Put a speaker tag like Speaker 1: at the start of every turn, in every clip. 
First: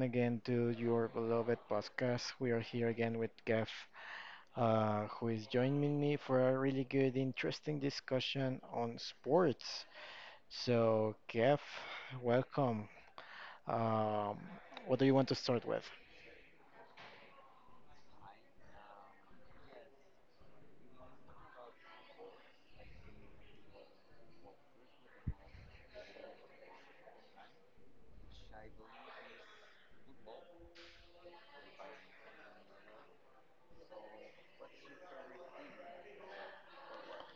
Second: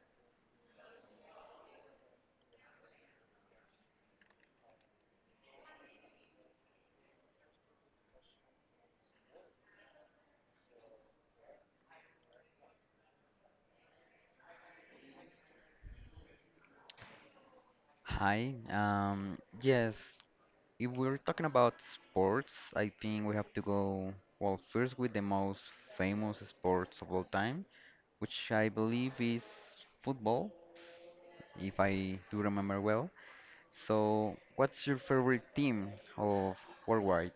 Speaker 1: again to your beloved podcast. We are here again with Gav, who is joining me for a really good, interesting discussion on sports. So, Gav, welcome. Um, what do you want to start with?
Speaker 2: Hi. Yes, if we're talking about sports, I think we have to go, well, first with the most famous sports of all time, which I believe is football, if I do remember well. So, what's your favorite team of worldwide?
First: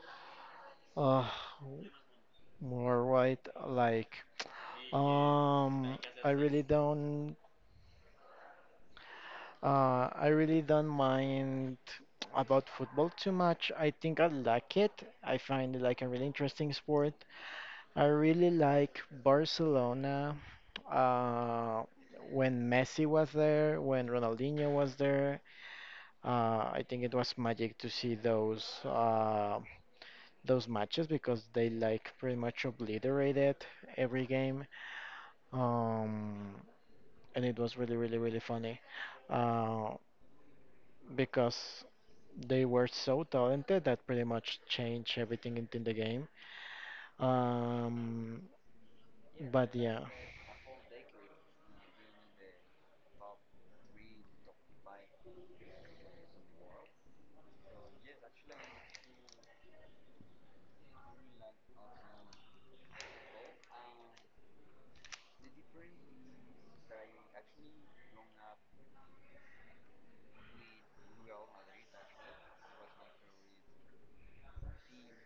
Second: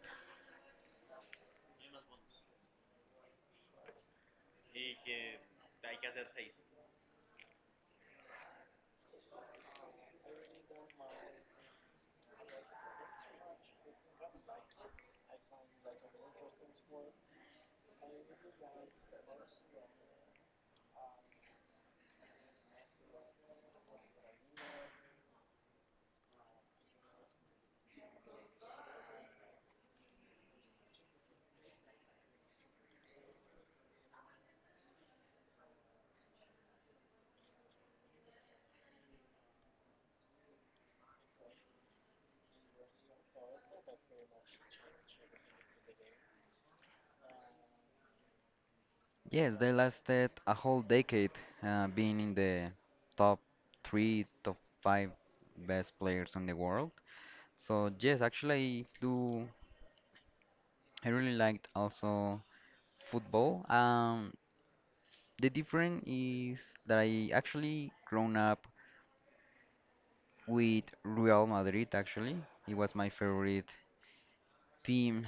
Speaker 1: Uh, More right, like, um, I really don't. I really don't mind about football too much. I think I like it. I find it like a really interesting sport. I really like Barcelona uh, when Messi was there, when Ronaldinho was there. I think it was magic to see those matches because they like pretty much obliterated every game. Um, and it was really, really, really funny. Uh, because they were so talented that pretty much changed everything in the game. Um,
Speaker 2: Yes, they
Speaker 1: but yeah,
Speaker 2: lasted a whole decade, being in the top three, top five best players in the world. So yes, actually I do. I really liked also football. The difference is that I actually grown up with Real Madrid. Actually, it was my favorite team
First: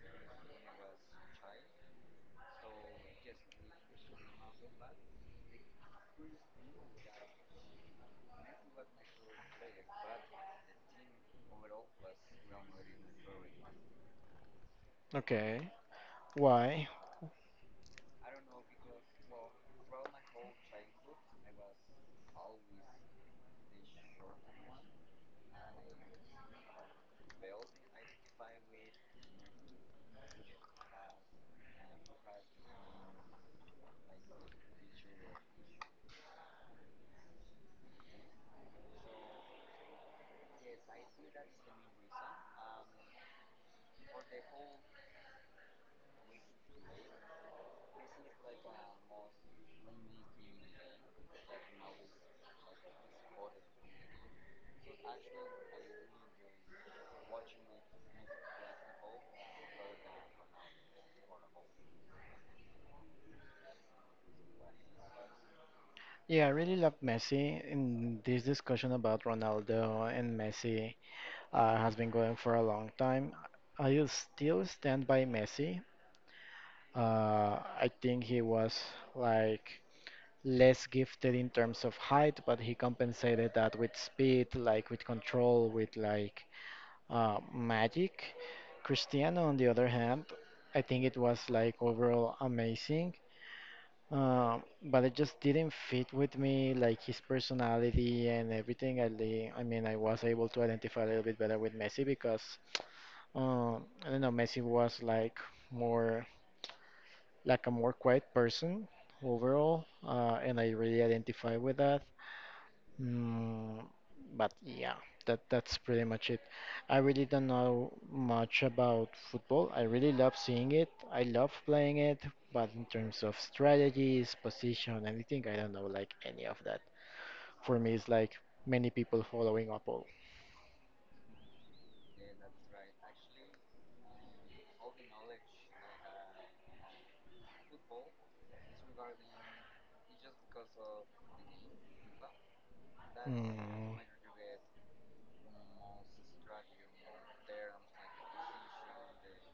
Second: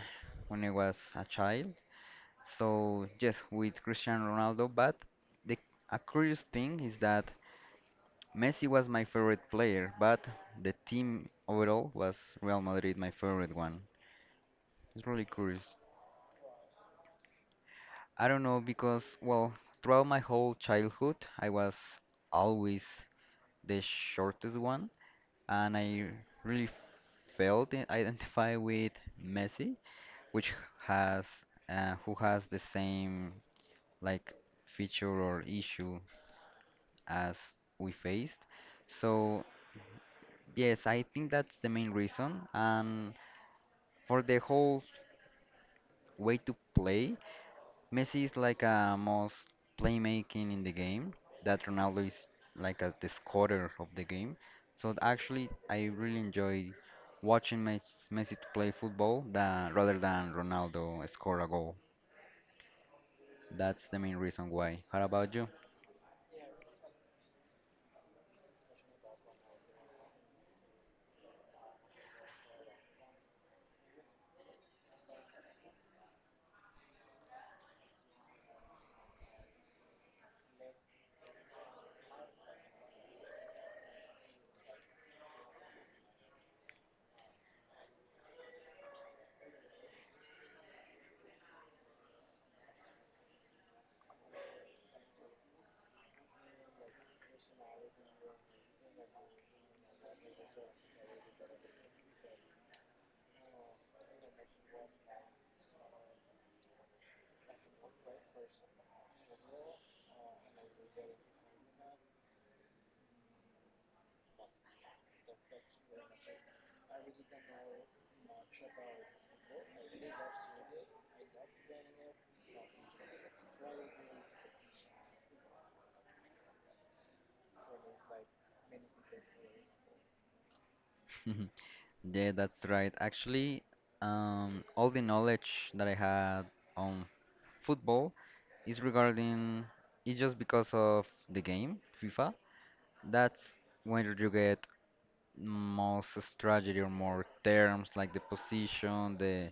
Speaker 2: when I was a child. So yes, with Cristiano Ronaldo. But the a curious thing is that Messi was my favorite player, but the team overall was Real Madrid, my favorite one. It's really curious.
Speaker 1: okay. Why?
Speaker 2: I don't know because, well, throughout my whole childhood, I was always the shortest one, and I really felt identified with Messi, which has who has the same, like, feature or issue as we faced. So yes, I think that's the main reason, and for the whole way to play, Messi is like a most playmaking in the game. That Ronaldo is like a, the scorer of the game. So actually, I really enjoy watching Messi to play football than, rather than Ronaldo score a goal. That's the main reason why. How about you?
Speaker 1: Yeah, I really love Messi, and this discussion about Ronaldo and Messi has been going for a long time. I still stand by Messi. I think he was like less gifted in terms of height, but he compensated that with speed, like with control, with like magic. Cristiano, on the other hand, I think it was like overall amazing, uh, but it just didn't fit with me, like his personality and everything. I mean, I was able to identify a little bit better with Messi because I don't know, Messi was like more like a more quiet person overall, and I really identify with that. Mm, but yeah, that's pretty much it. I really don't know much about football. I really love seeing it. I love playing it, but in terms of strategies, position, anything, I don't know like any of that. For me, it's like many people following up all.
Speaker 2: Yeah, that's right. Actually, all the knowledge that I had on football is regarding, it's just because of the game FIFA. That's
Speaker 1: Mm,
Speaker 2: when you get most strategy or more terms like the position, the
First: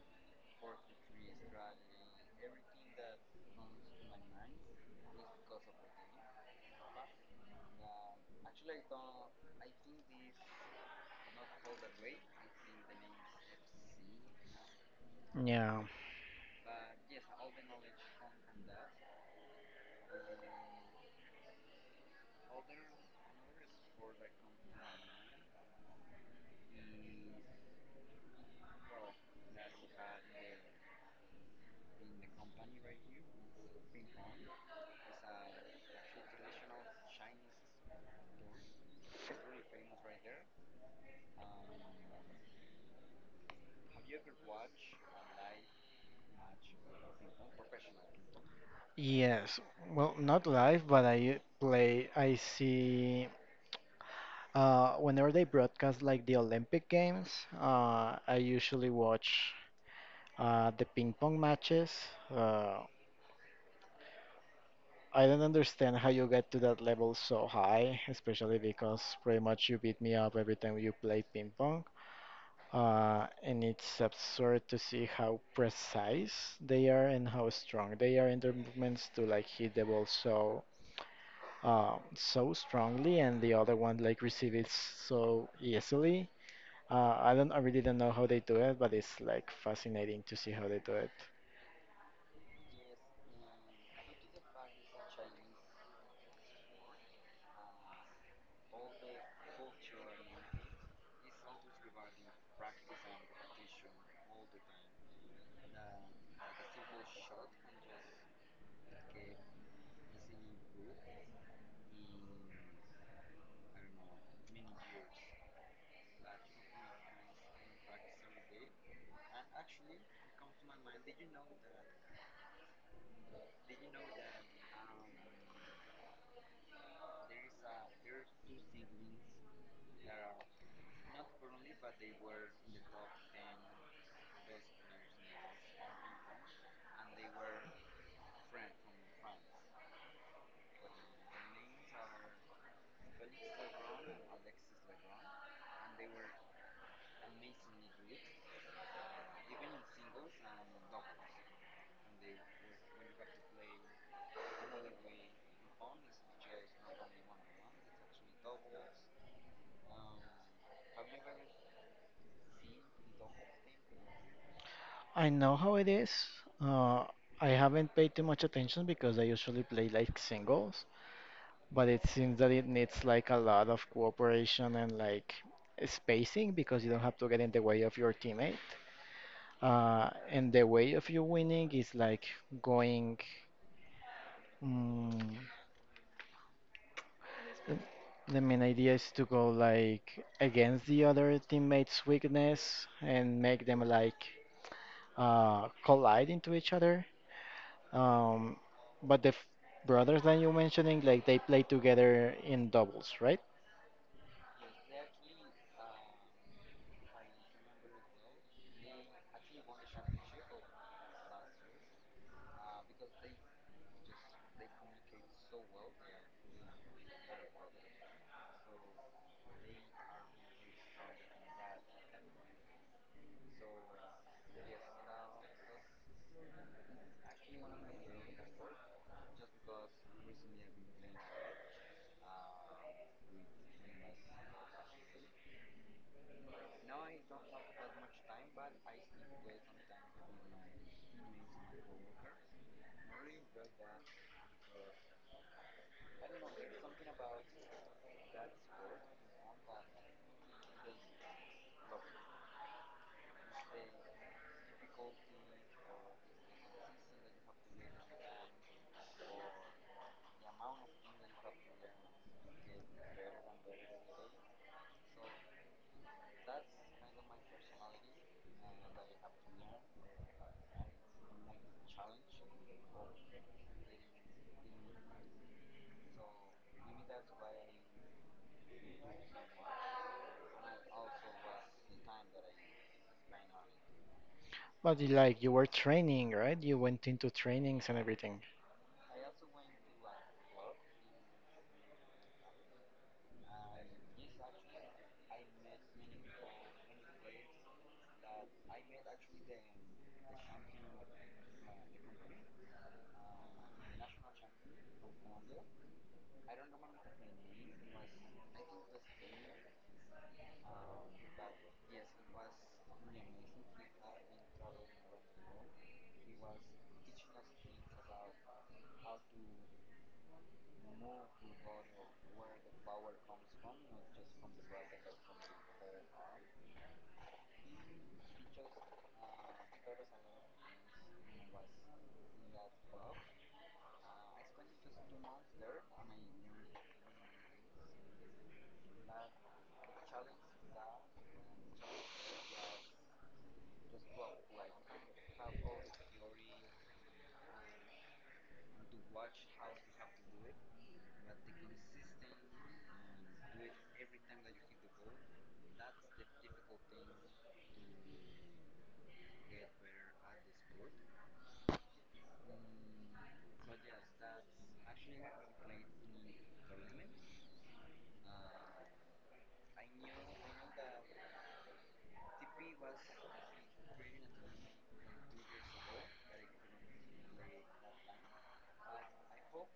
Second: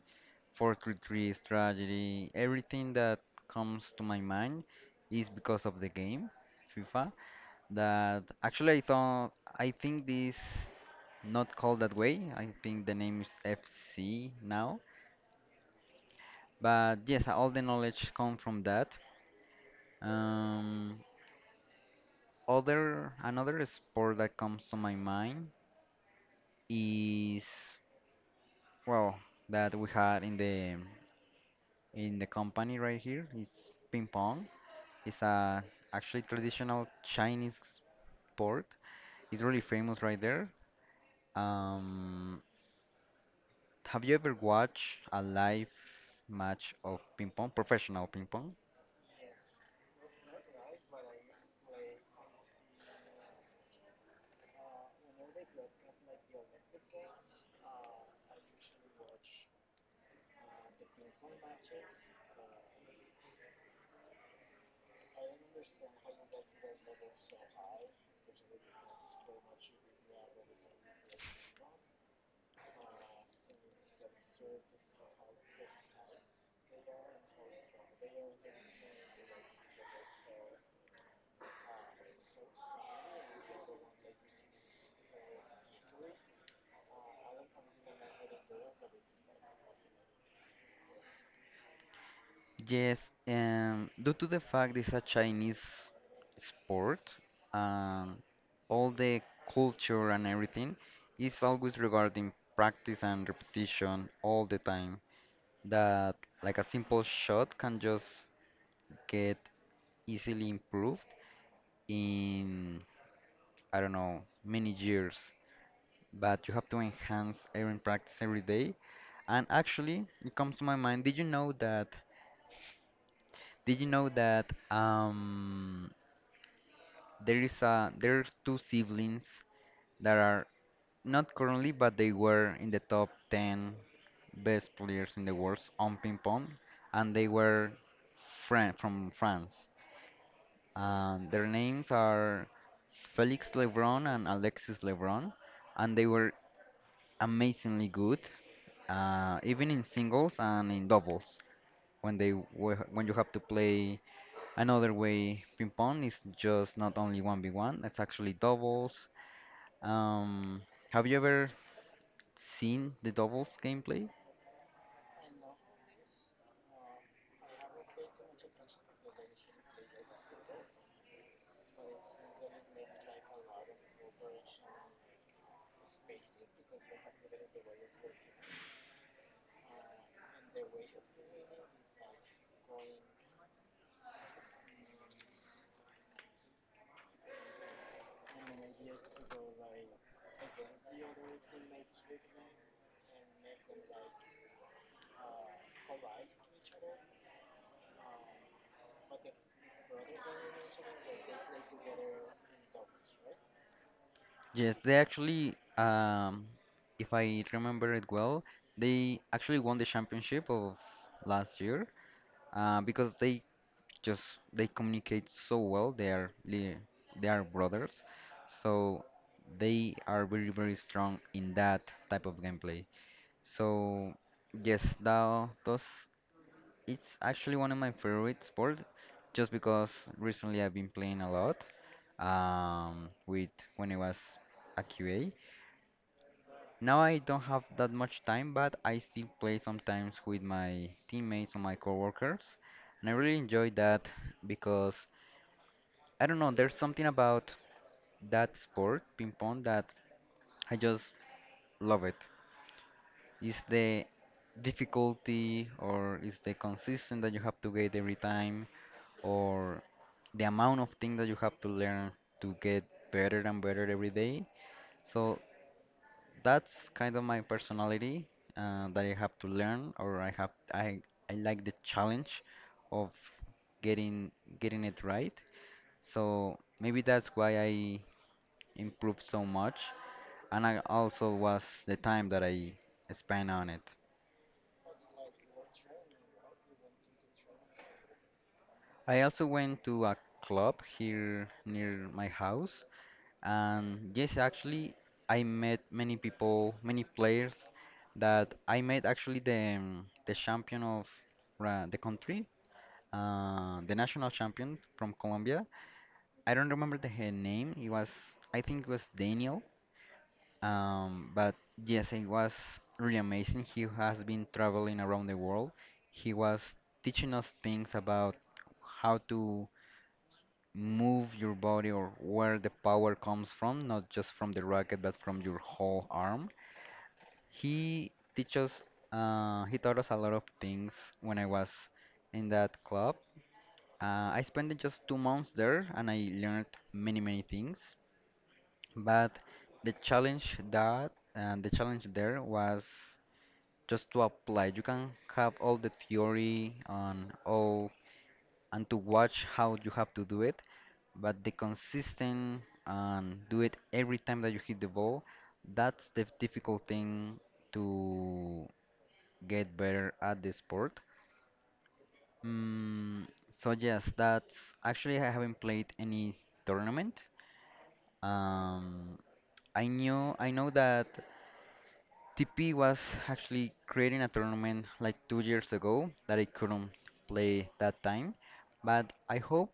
Speaker 2: 4-3-3 strategy, everything that comes to my mind is because of the game FIFA, that actually I thought, I think this not called that way. I think the name is FC now.
Speaker 1: yeah.
Speaker 2: But yes, all the knowledge come from that. Um, Other, another sport that comes to my mind is, well, that we had in the company right here. It's ping pong. It's a actually traditional Chinese sport. It's really famous right there. Um, have you ever watched a live match of ping pong, professional ping pong?
Speaker 1: Yes. Well, not live, but I play. I see. Whenever they broadcast like the Olympic Games, I usually watch. The ping pong matches, uh, I don't understand how you get to that level so high, especially because pretty much you beat me up every time you play ping pong. And it's absurd to see how precise they are and how strong they are in their movements to like hit the ball so so strongly and the other one like receive it so easily. I really don't know how they do it, but it's like fascinating to see how they do it.
Speaker 2: Yes, due to the fact it's a Chinese sport, um, all the culture and everything is always regarding practice and repetition all the time. That like a simple shot can just get easily improved in, I don't know, many years. But you have to enhance every practice every day. And actually, it comes to my mind. Did you know that? Did you know that there is a there are two siblings that are not currently, but they were in the top 10 best players in the world on ping pong, and they were Fran from France. Their names are Felix Lebron and Alexis Lebron, and they were amazingly good, even in singles and in doubles. When you have to play another way, ping pong is just not only 1v1, it's actually doubles. Um, have you ever seen the doubles gameplay?
Speaker 1: I know how it is. Uh, I haven't paid too much attention because I usually play like singles, but it seems that it needs like a lot of cooperation and like spacing because you don't have to get in the way of your teammate. And the way of you winning is like going. Mm, the, the main idea is to go like against the other teammate's weakness and make them like collide into each other. Um, but the f brothers that you mentioning, like they play together in doubles, right?
Speaker 2: Yes, they actually, if I remember it well, they actually won the championship of last year because just they communicate so well. They are brothers, so they are very strong in that type of gameplay. So yes, that those it's actually one of my favorite sports, just because recently I've been playing a lot, with when I was a QA. Now I don't have that much time, but I still play sometimes with my teammates or my coworkers, and I really enjoy that because, I don't know, there's something about that sport, ping pong, that I just love it. It's the difficulty or it's the consistency that you have to get every time or the amount of things that you have to learn to get better and better every day. So that's kind of my personality, that I have to learn, or I have I like the challenge of getting getting it right. So maybe that's why I improved so much, and I also was the time that I spent on it.
Speaker 1: But you, like you were training, right? You went into trainings and everything.
Speaker 2: I also went to a club here near my house, and yes, actually, I met many people, many players. That I met actually the, the champion of the country, the national champion from Colombia. I don't remember the her name. It was, I think it was Daniel. But yes, it was really amazing. He has been traveling around the world. He was teaching us things about how to move your body or where the power comes from, not just from the racket, but from your whole arm. He teaches, he taught us a lot of things when I was in that club. I spent just 2 months there and I learned many, many things. But the challenge there was just to apply. You can have all the theory and all and to watch how you have to do it, but the consistent and do it every time that you hit the ball, that's the difficult thing to get better at the sport. Mm, so yes, that's, actually I haven't played any tournament. Um, I know that TP was actually creating a tournament like 2 years ago that I couldn't play that time, but I hope,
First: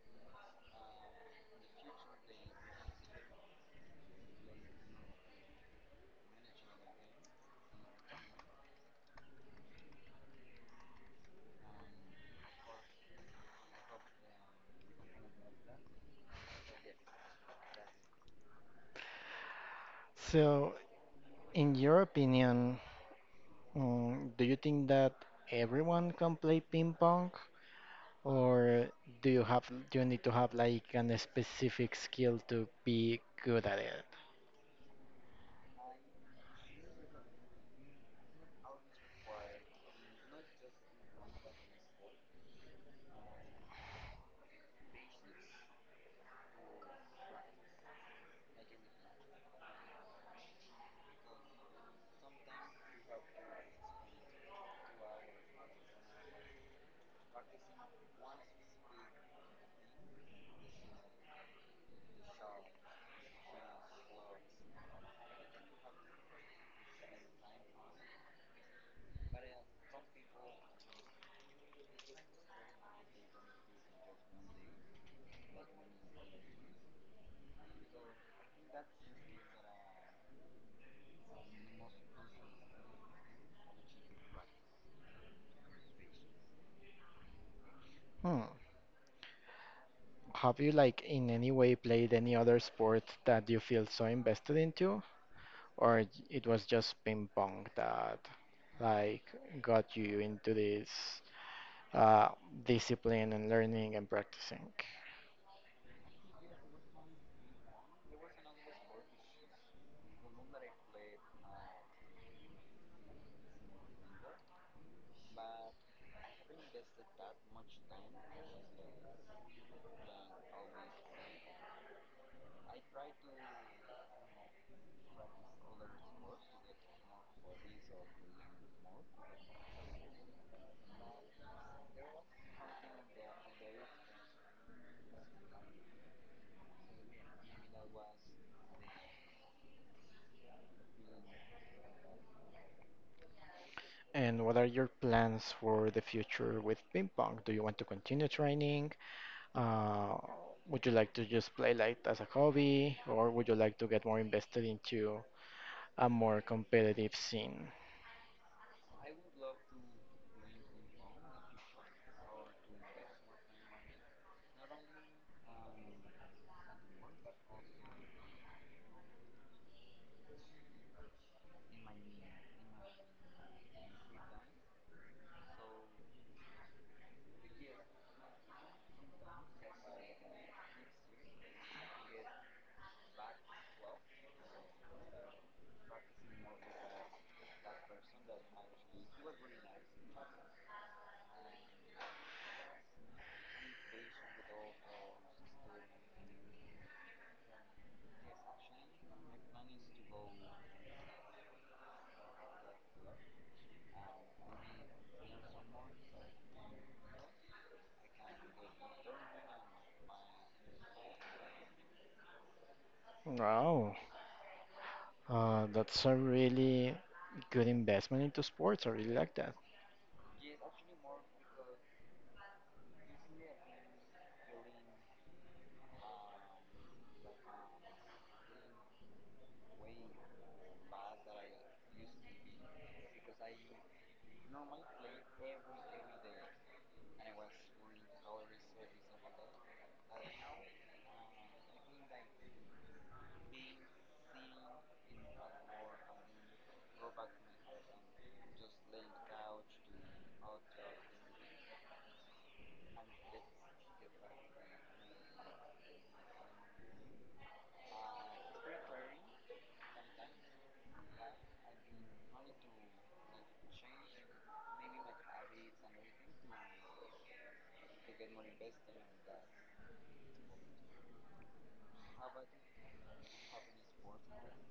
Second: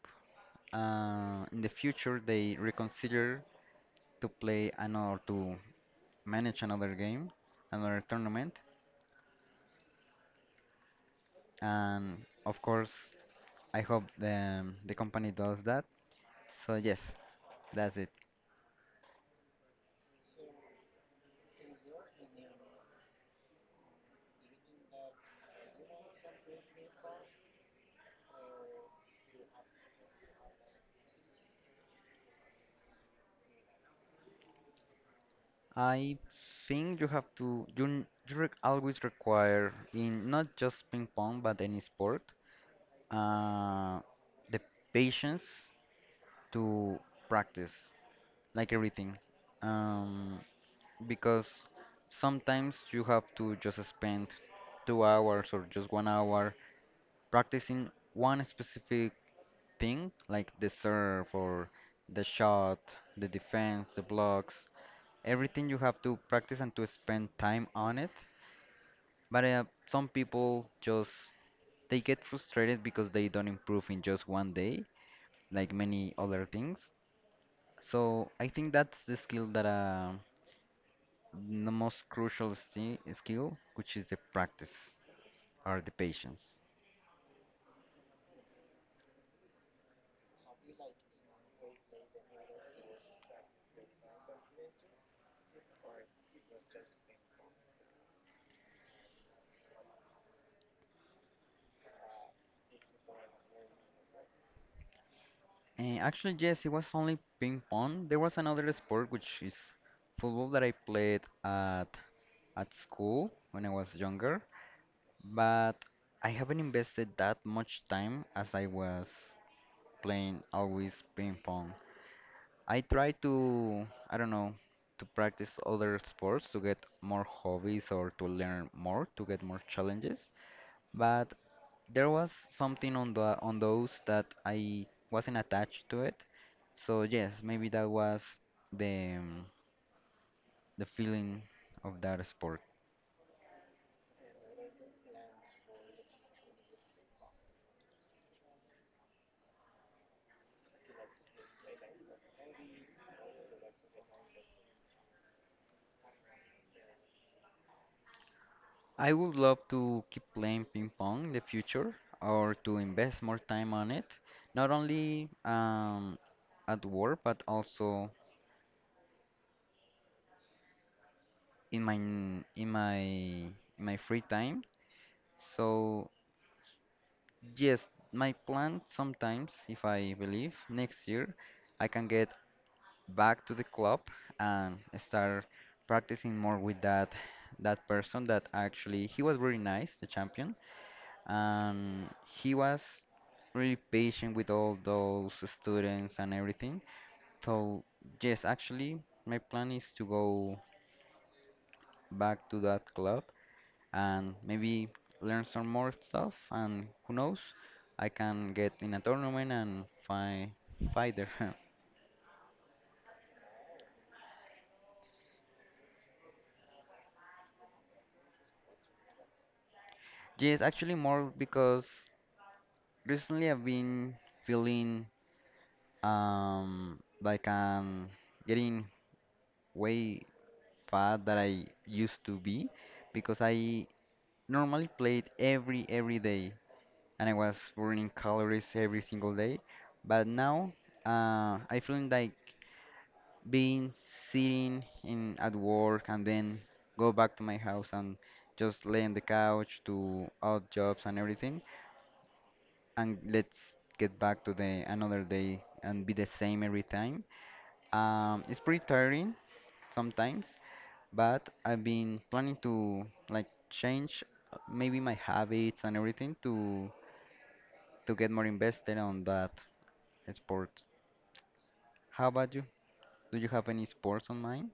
Speaker 2: in the future they reconsider to play another to manage another game, another tournament, and of course I hope the company does that. So yes, that's it.
Speaker 1: So, in your opinion, do you think that everyone can play ping pong, or do you need to have like an specific skill to be good at it?
Speaker 2: I think you have to, you, n- you re always require in not just ping pong but any sport, uh, the patience to practice, like everything, um, because sometimes you have to just spend 2 hours or just one hour practicing one specific thing, like the serve or the shot, the defense, the blocks, everything you have to practice and to spend time on it. But some people just, they get frustrated because they don't improve in just one day, like many other things. So I think that's the skill that, the most crucial skill, which is the practice or the patience.
Speaker 1: Hmm. Have you like in any way played any other sport that you feel so invested into? Or it was just ping pong that like got you into this uh, discipline and learning and practicing?
Speaker 2: And actually, yes, it was only ping pong. There was another sport which is football that I played at school when I was younger, but I haven't invested that much time as I was playing always ping pong. I try to, I don't know, to practice other sports to get more hobbies or to learn more, to get more challenges. But there was something on the on those that I wasn't attached to it. So yes, maybe that was the, the feeling of that sport.
Speaker 1: And what are your plans for the future with ping pong? Do you want to continue training? Uh, would you like to just play like as a hobby, or would you like to get more invested into a more competitive scene?
Speaker 2: I would love to keep playing ping pong in the future or to invest more time on it, not only, at work but also in my free time. So yes, my plan sometimes, if I believe, next year I can get back to the club and start practicing more with that person that, actually, he was very nice, the champion, and he was really patient with all those students and everything. So yes, actually my plan is to go back to that club and maybe learn some more stuff. And who knows, I can get in a tournament and fight there.
Speaker 1: Wow, that's a really good investment into sports. I really like that.
Speaker 2: Yes, actually more because recently I've been feeling, like I'm getting way fat that I used to be because I normally played every day and I was burning calories every single day, but now, I feeling like being sitting in at work and then go back to my house and just lay on the couch, do odd jobs and everything, and let's get back to the another day and be the same every time. It's pretty tiring sometimes, but I've been planning to, like, change, maybe my habits and everything, to get more invested on that sport. How about you? Do you have any sports on mind?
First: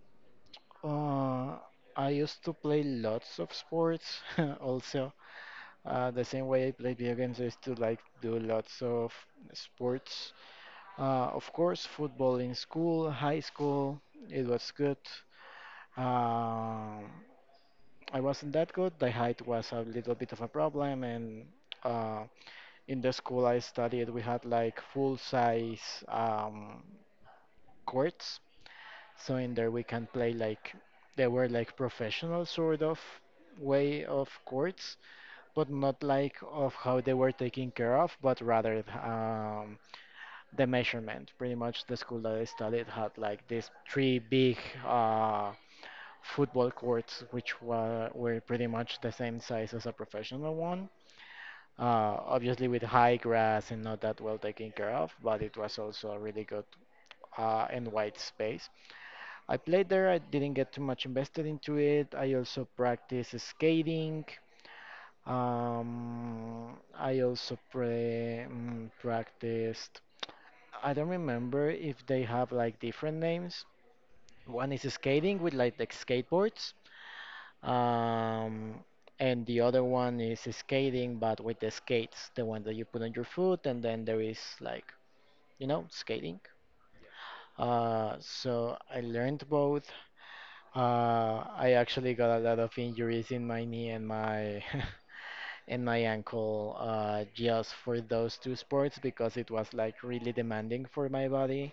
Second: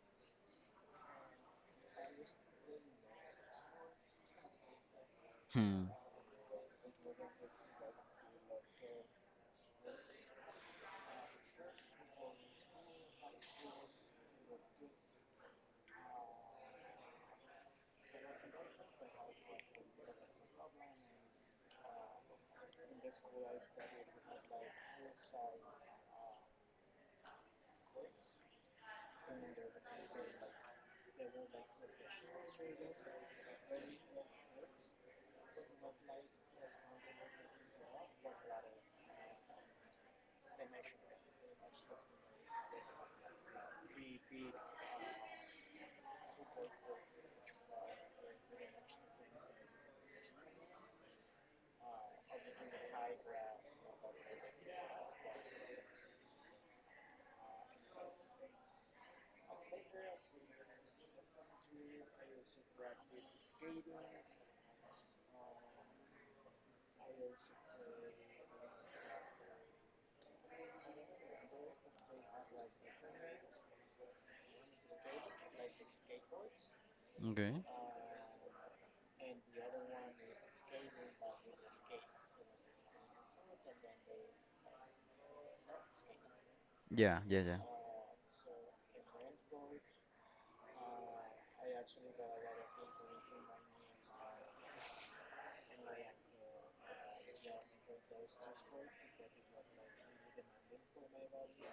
Speaker 1: Uh, I used to play lots of sports also.
Speaker 2: Hmm.
Speaker 1: The same way I play video games, I used to like do lots of sports. Of course, football in school, high school, it was good. Um, I wasn't that good. The height was a little bit of a problem, and uh, in the school I studied, we had like full size courts. So in there we can play like they were like professional sort of way of courts, but not like of how they were taken care of, but rather the measurement. Pretty much the school that I studied had like these three big uh, football courts, which were pretty much the same size as a professional one. Obviously with high grass and not that well taken care of, but it was also a really good and wide space. I played there. I didn't get too much invested into it. I also practiced skating. I also practiced. I don't remember if they have like different names. One is skating with like the skateboards,
Speaker 2: Okay.
Speaker 1: um, and the other one is skating but with the skates, the one that you put on your foot, and then there is like, you know, skating.
Speaker 2: Yeah, yeah, yeah.
Speaker 1: So I learned both. I actually got a lot of injuries in my knee and my and my ankle just for those two sports because it was like really demanding for my body.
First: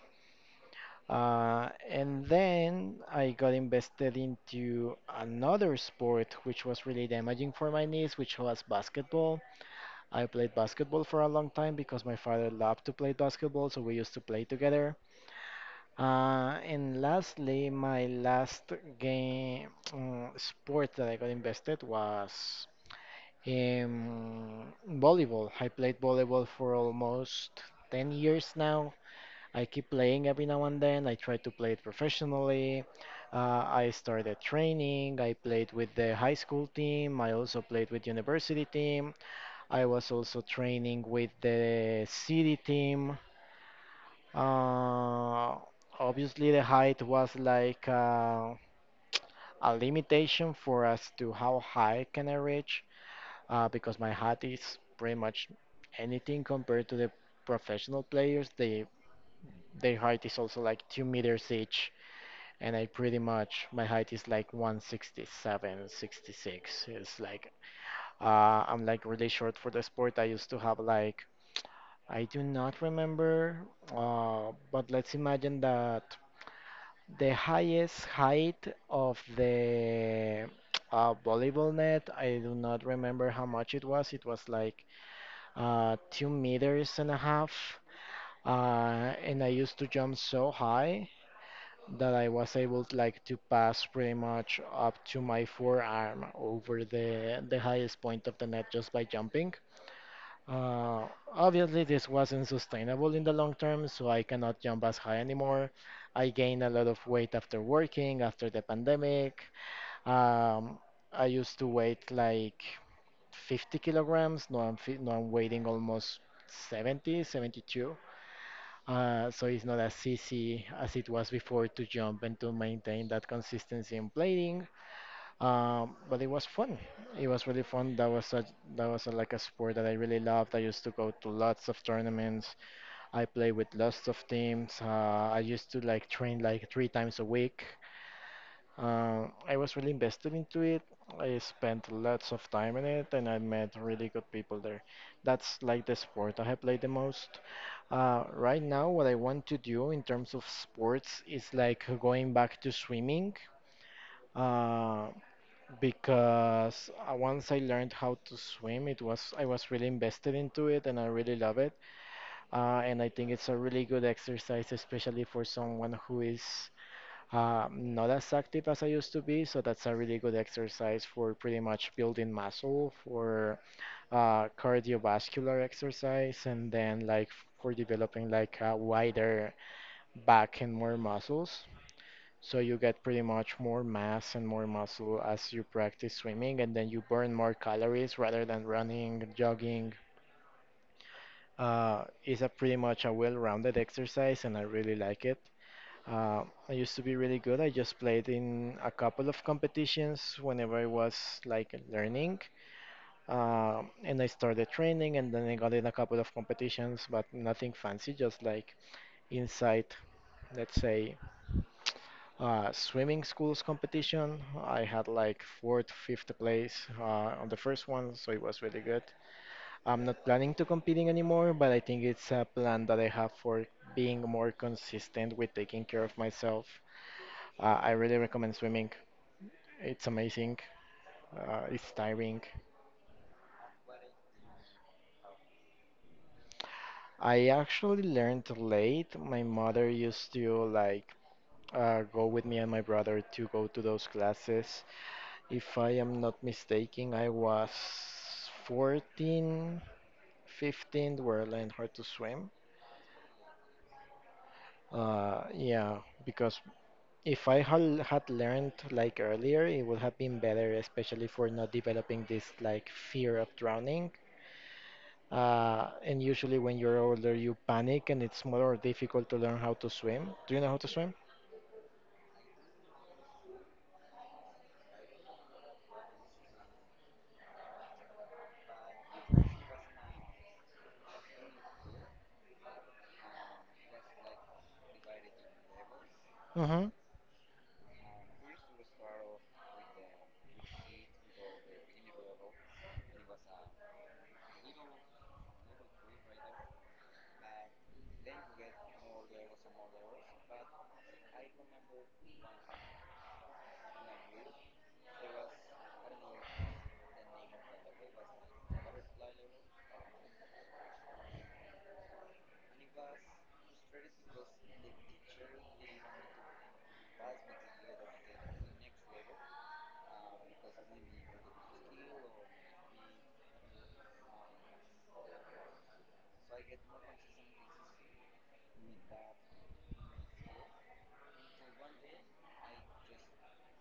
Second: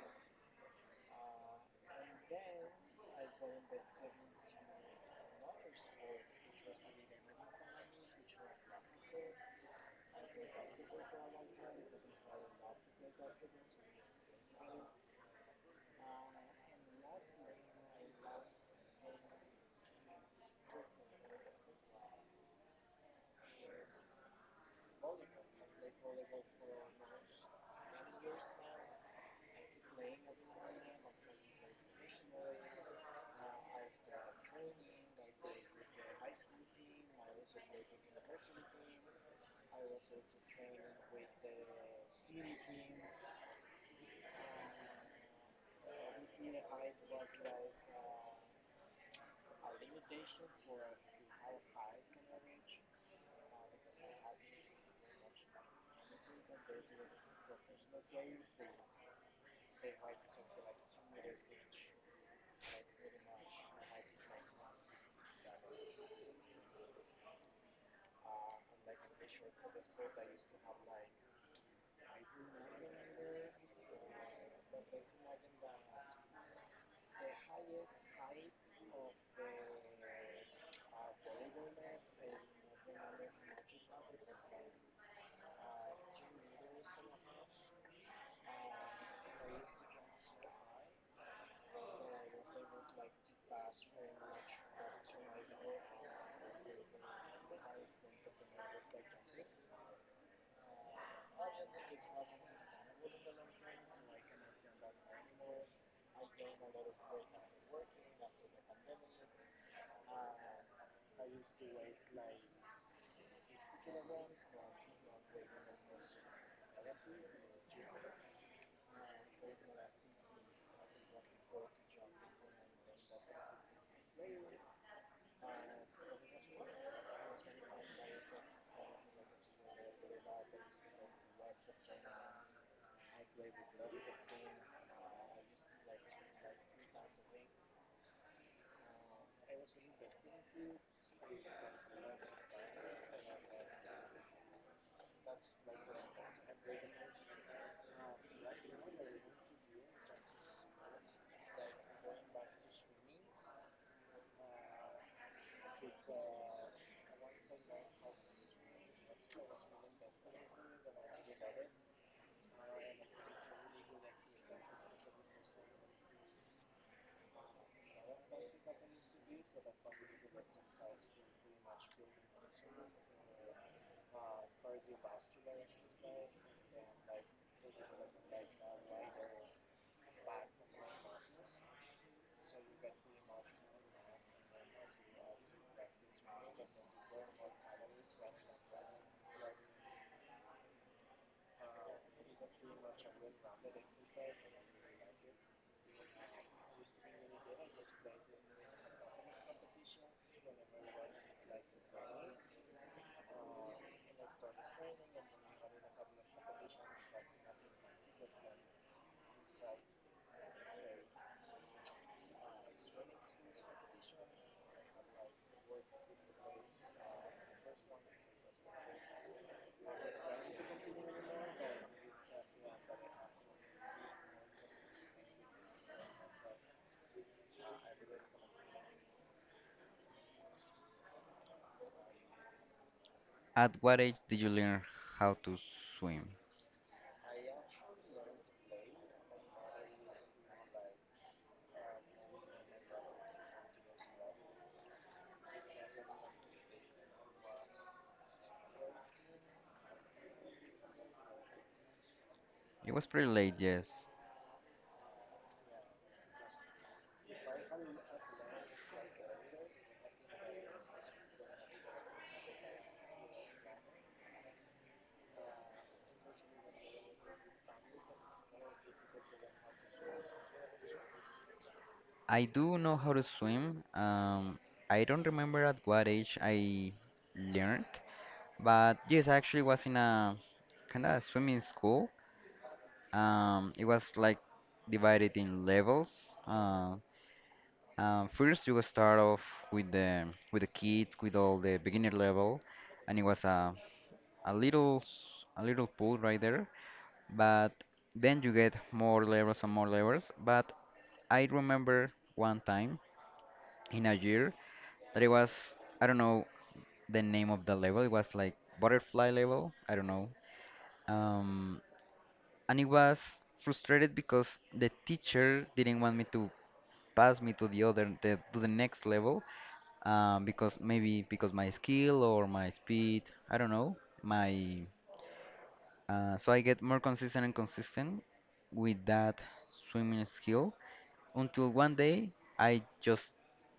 Speaker 1: And then I got invested into another sport which was really damaging for my knees, which was basketball. I played basketball for a long time because my father loved to play basketball, so we used to play together. And lastly, my last game sport that I got invested was um, volleyball. I played volleyball for almost 10 years now. I keep playing every now and then. I try to play it professionally. I started training. I played with the high school team. I also played with university team. I was also training with the city team. Uh, Obviously, the height was like a limitation for us to how high can I reach, because my height is pretty much anything compared to the professional players. They Their height is also like 2 meters each, and I pretty much my height is like 167, 66. It's like uh, I'm like really short for the sport. I used to have like I do not remember, but let's imagine that. The highest height of the volleyball net, I do not remember how much it was. It was like 2 meters and a half. And I used to jump so high that I was able to, like to pass pretty much up to my forearm over the highest point of the net just by jumping. Uh, Obviously, this wasn't sustainable in the long term, so I cannot jump as high anymore. I gained a lot of weight after working, after the pandemic. Um, I used to weight like 50 kilograms. Now I'm weighing almost 70, 72. So it's not as easy as it was before to jump and to maintain that consistency in playing. But it was fun. It was really fun. That was a, like a sport that I really loved. I used to go to lots of tournaments. I played with lots of teams. I used to like train like 3 times a week. I was really invested into it. I spent lots of time in it, and I met really good people there. That's like the sport I have played the most. Right now, what I want to do in terms of sports is like going back to swimming. Uh, because once I learned how to swim, it was I was really invested into it and I really love it. And I think it's a really good exercise, especially for someone who is not as active as I used to be. So that's a really good exercise for pretty much building muscle, for cardiovascular exercise, and then like for developing like a wider back and more muscles. So you get pretty much more mass and more muscle as you practice swimming, and then you burn more calories rather than running, jogging. It's a pretty much a well-rounded exercise, and I really like it. I used to be really good. I just played in a couple of competitions whenever I was like learning, and I started training, and then I got in a couple of competitions, but nothing fancy, just like inside, let's say. Swimming schools competition. I had like fourth, fifth place on the first one, so it was really good. I'm not planning to competing anymore, but I think it's a plan that I have for being more consistent with taking care of myself. I really recommend swimming. It's amazing. It's tiring.
Speaker 2: At what age did you learn how to swim?
Speaker 1: I actually learned late. My mother used to like go with me and my brother to go to those classes. If I am not mistaken, I was 14, 15 where I learned how to swim.
Speaker 2: It was pretty late, yes.
Speaker 1: Yeah, because if I had learned like earlier, it would have been better, especially for not developing this like fear of drowning. And usually when you're older, you panic and it's more difficult to learn how to swim. Do you know how to swim?
Speaker 2: I do know how to swim. I don't remember at what age I learned, but yes, I actually was in a kind of swimming school. It was like divided in levels.
Speaker 1: Mm-hmm.
Speaker 2: Uh, First, you will start off with the kids, with all the beginner level, and it was a a little pool right there, but then you get more levels and more levels. But I remember one time in a year that it was, I don't know, the name of the level. It was like butterfly level. I don't know. Um, and it was frustrated because the teacher didn't want me to pass me to the other to the next level, because maybe because my skill or my speed, I don't know, my so I get more consistent and consistent with that swimming skill until one day I just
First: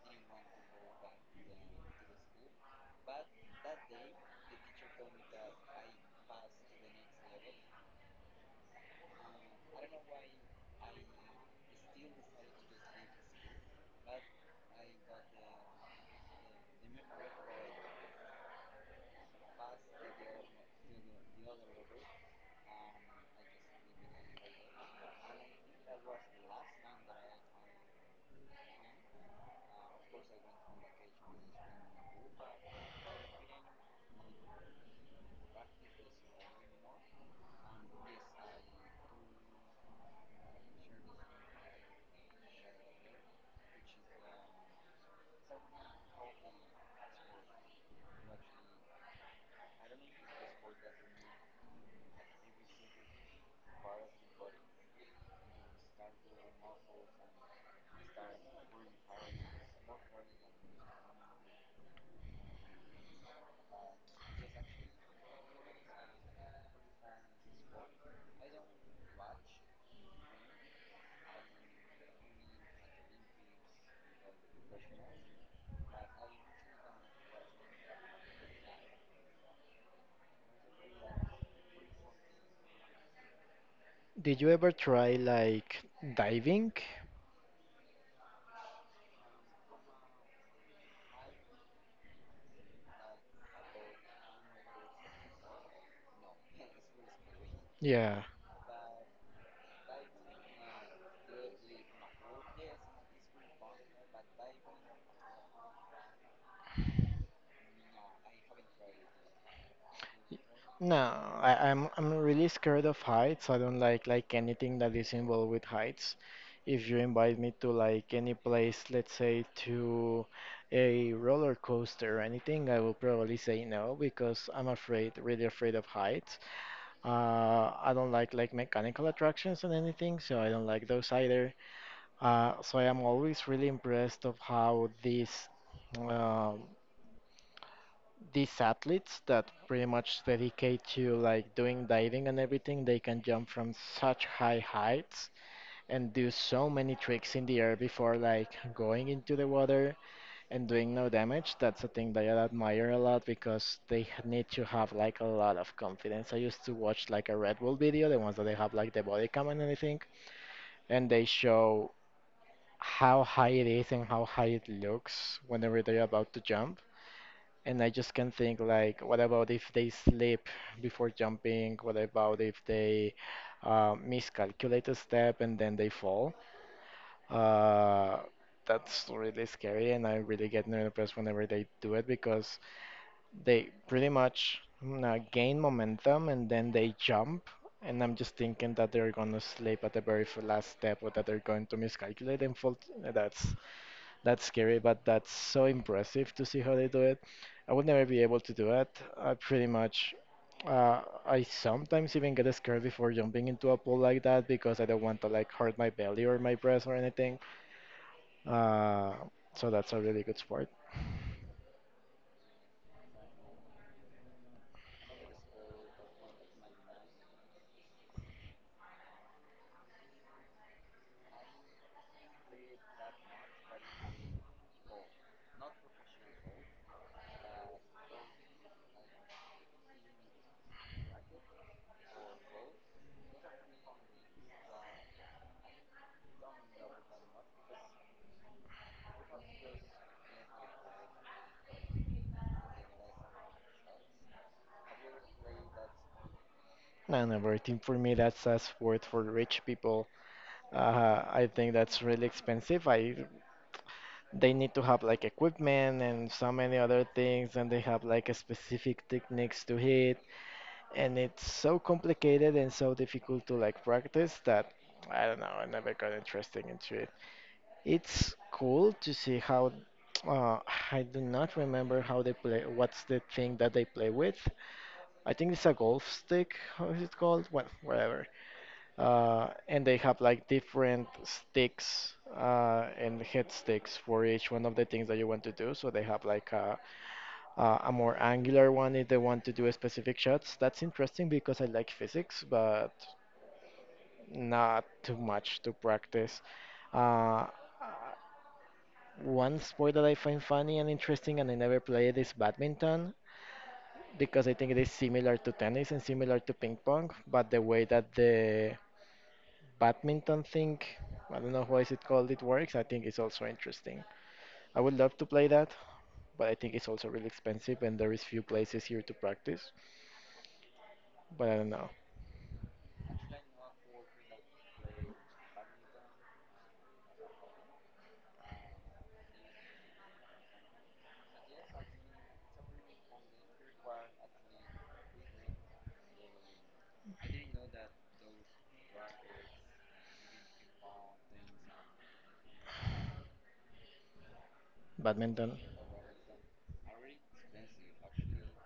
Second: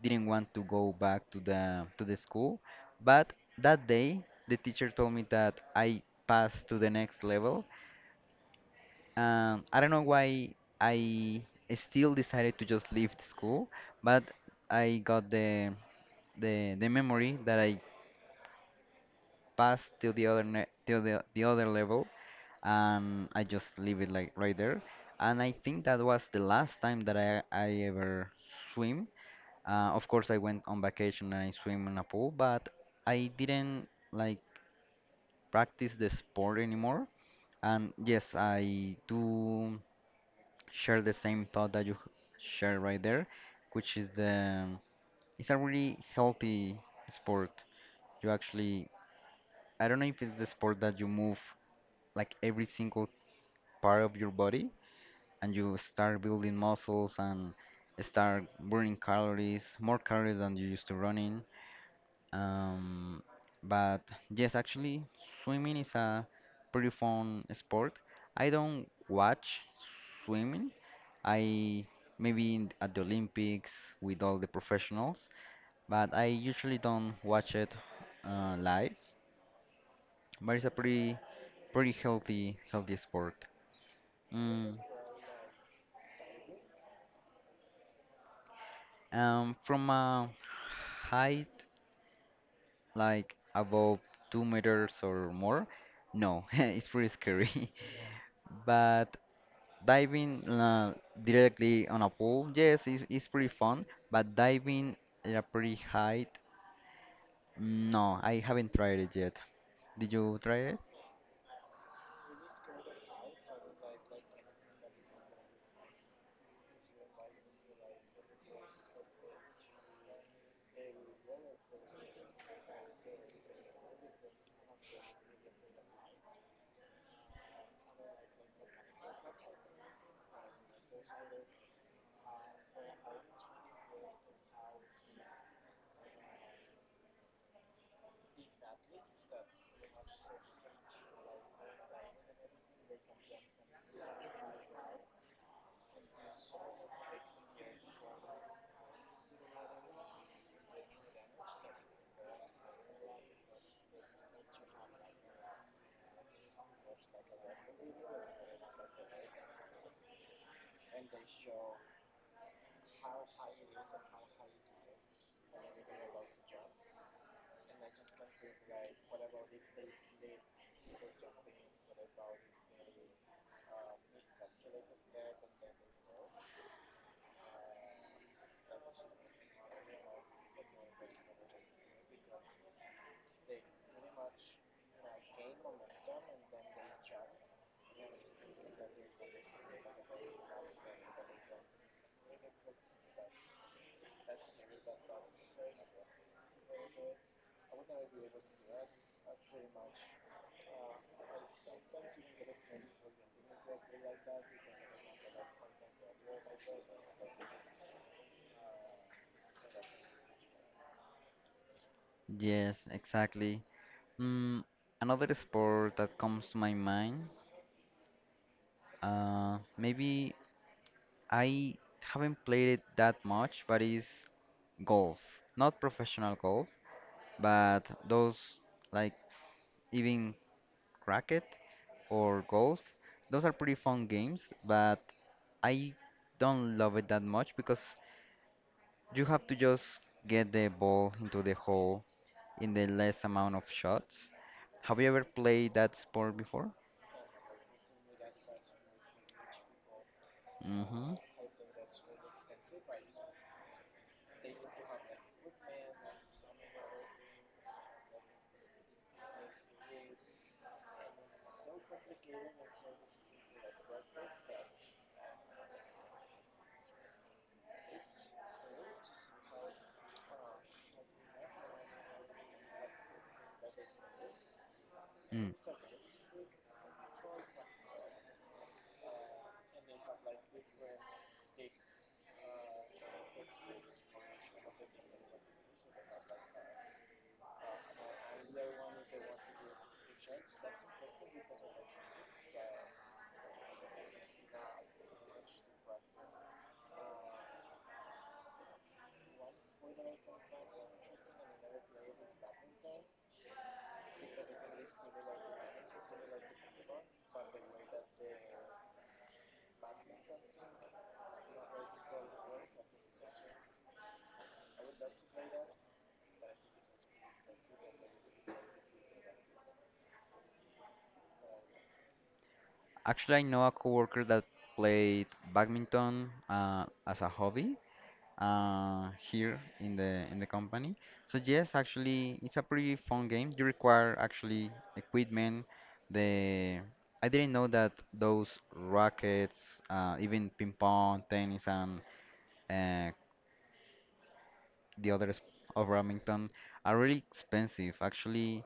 Speaker 2: didn't want to go back to the school. But that day the teacher told me that I passed to the next level. I don't know why I still decided to just leave the school, but I got the memory that I passed to the other ne to the other level, and I just leave it like right there. And I think that was the last time that I ever swim. Of course, I went on vacation and I swim in a pool, but I didn't like practice the sport anymore. And yes, I do share the same thought that you share right there, which is the it's a really healthy sport. You actually, I don't know if it's the sport that you move like every single part of your body and you start building muscles and start burning calories, more calories than you used to running. Um, but yes, actually, swimming is a pretty fun sport. I don't watch swimming. I maybe at the Olympics with all the professionals, but I usually don't watch it live. But it's a pretty healthy sport.
Speaker 1: Did you ever
Speaker 2: Mm,
Speaker 1: try like diving?
Speaker 2: from a height like above 2 meters or more, no, it's pretty scary.
Speaker 1: Yeah.
Speaker 2: But diving directly on a pool, yes, it's pretty fun, but diving at a pretty height, no, I haven't tried it yet. Did you try it?
Speaker 1: No, I'm really scared of heights. I don't like anything that is involved with heights. If you invite me to like any place, let's say to a roller coaster or anything, I will probably say no because I'm afraid, really afraid of heights. I don't like mechanical attractions and anything, so I don't like those either. So I am always really impressed of how these athletes that pretty much dedicate to like doing diving and everything, they can jump from such high heights and do so many tricks in the air before like going into the water and doing no damage. That's a thing that I admire a lot because need to have like a lot of confidence. I used to watch like a Red Bull video, the ones that they have like the body cam and everything, and they show how high it is and how high it looks whenever they're about to jump, and I just can think like, what about if they slip before jumping? What about if they miscalculate a step and then they fall? Uh, that's really scary, and I really get nervous whenever they do it because they pretty much gain momentum and then they jump. And I'm just thinking that they're gonna slip at the last step or that they're going to miscalculate and fall. That's that's scary, but that's so impressive to see how they do it. I would never be able to do it. I pretty much, uh, I sometimes even get scared before jumping into a pool like that because I don't want to like hurt my belly or my breast or anything. Uh, so that's a really good sport.
Speaker 2: Yes, exactly. Mm, another sport that comes to my mind, maybe I haven't played it that much, but is golf. Not professional golf, but those, like, even racket or golf, those are pretty fun games, but I don't love it that much because you have to just get the ball into the hole in the less amount of shots. Have you ever played that sport before?
Speaker 1: And everything for me, that's a sport for rich people.
Speaker 2: Mm-hmm.
Speaker 1: I think that's really expensive. I They need to have like equipment and so many other things, and they have like a specific techniques to hit and it's so complicated and so difficult to like practice that I don't know. I never got interested into it. It's cool to see how. Uh, I do not remember how they play. What's the thing that they play with? I
Speaker 2: Mm.
Speaker 1: think it's a golf stick. How is it called? Well, whatever. And they have like different sticks and head sticks for each one of the things that you want to do. So they have like a more angular one if they want to do specific shots. That's interesting because I like physics, but not too much to practice. Uh, uh, one sport that I find funny and interesting and I never play, it is badminton because I think it is similar to tennis and similar to ping pong, but the way that the badminton thing, I don't know why is it called, it works, I think it's also interesting. I would love to play that, but I think it's also really expensive and there is few places here to practice, but I don't know.
Speaker 2: Actually, I know a coworker that played badminton, as a hobby, here in the company. So yes, actually, it's a pretty fun game. You require actually equipment. The I didn't know that those rackets, even ping pong, tennis, and uh, the others
Speaker 1: Badminton?
Speaker 2: of Remington are really expensive. Actually,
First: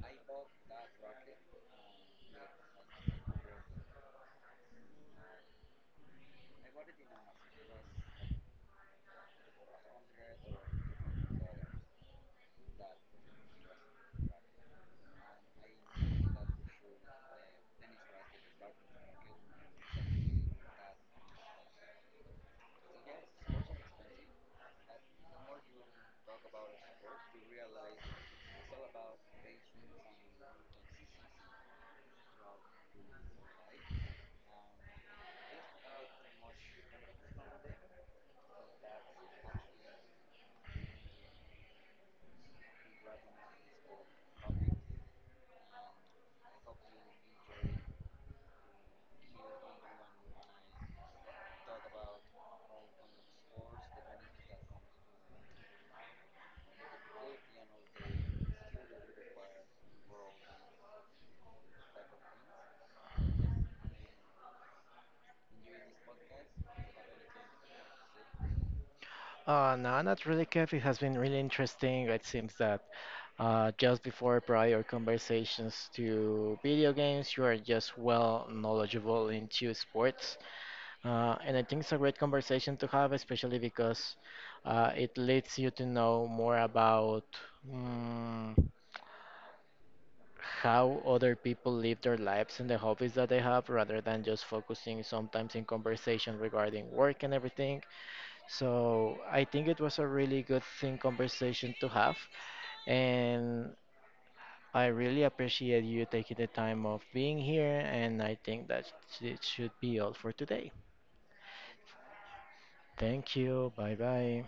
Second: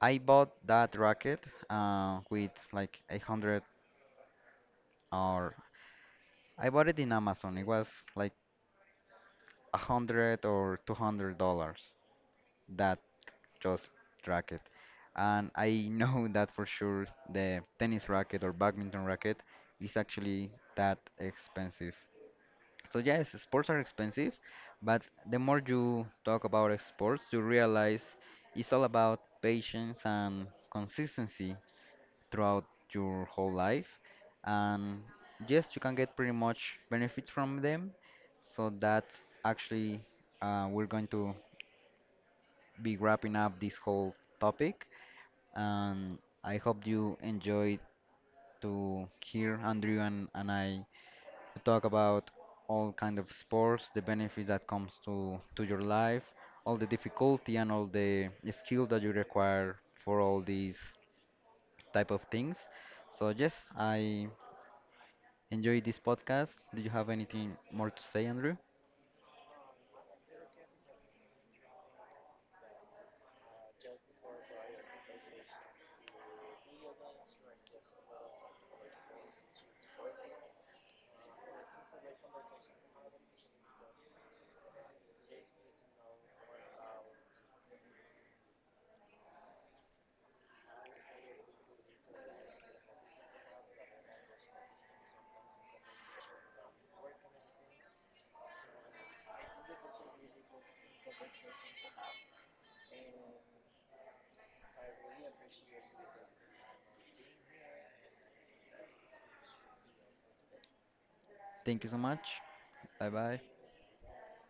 Speaker 2: I bought that racket with like 800, or I bought it in Amazon. It was like $100 or $200, that just racket. And I know that for sure the tennis racket or badminton racket is actually that expensive. So yes, sports are expensive, but the more you talk about sports, you realize it's all about patience and consistency throughout your whole life. And yes, you can get pretty much benefits from them. So that's actually, we're going to be wrapping up this whole topic, and I hope you enjoyed to hear Andrew and I talk about all kind of sports, the benefits that comes to your life, all the difficulty and all the skill that you require for all these type of things. So yes, I enjoyed this podcast. Do you have anything more to say, Andrew?
Speaker 1: No, not really, Kev. It has been really interesting. It seems that just before prior conversations to video games, you are just well knowledgeable into sports. And I think it's a great conversation to have, especially because it leads you to know more about mm, how other people live their lives and the hobbies that they have rather than just focusing sometimes in conversation regarding work and everything. So I think it was a really good thing conversation to have, and I really appreciate you taking the time of being here. And I think that it should be all for today.
Speaker 2: Thank you so much. Bye
Speaker 1: Thank
Speaker 2: bye.
Speaker 1: you. Bye bye.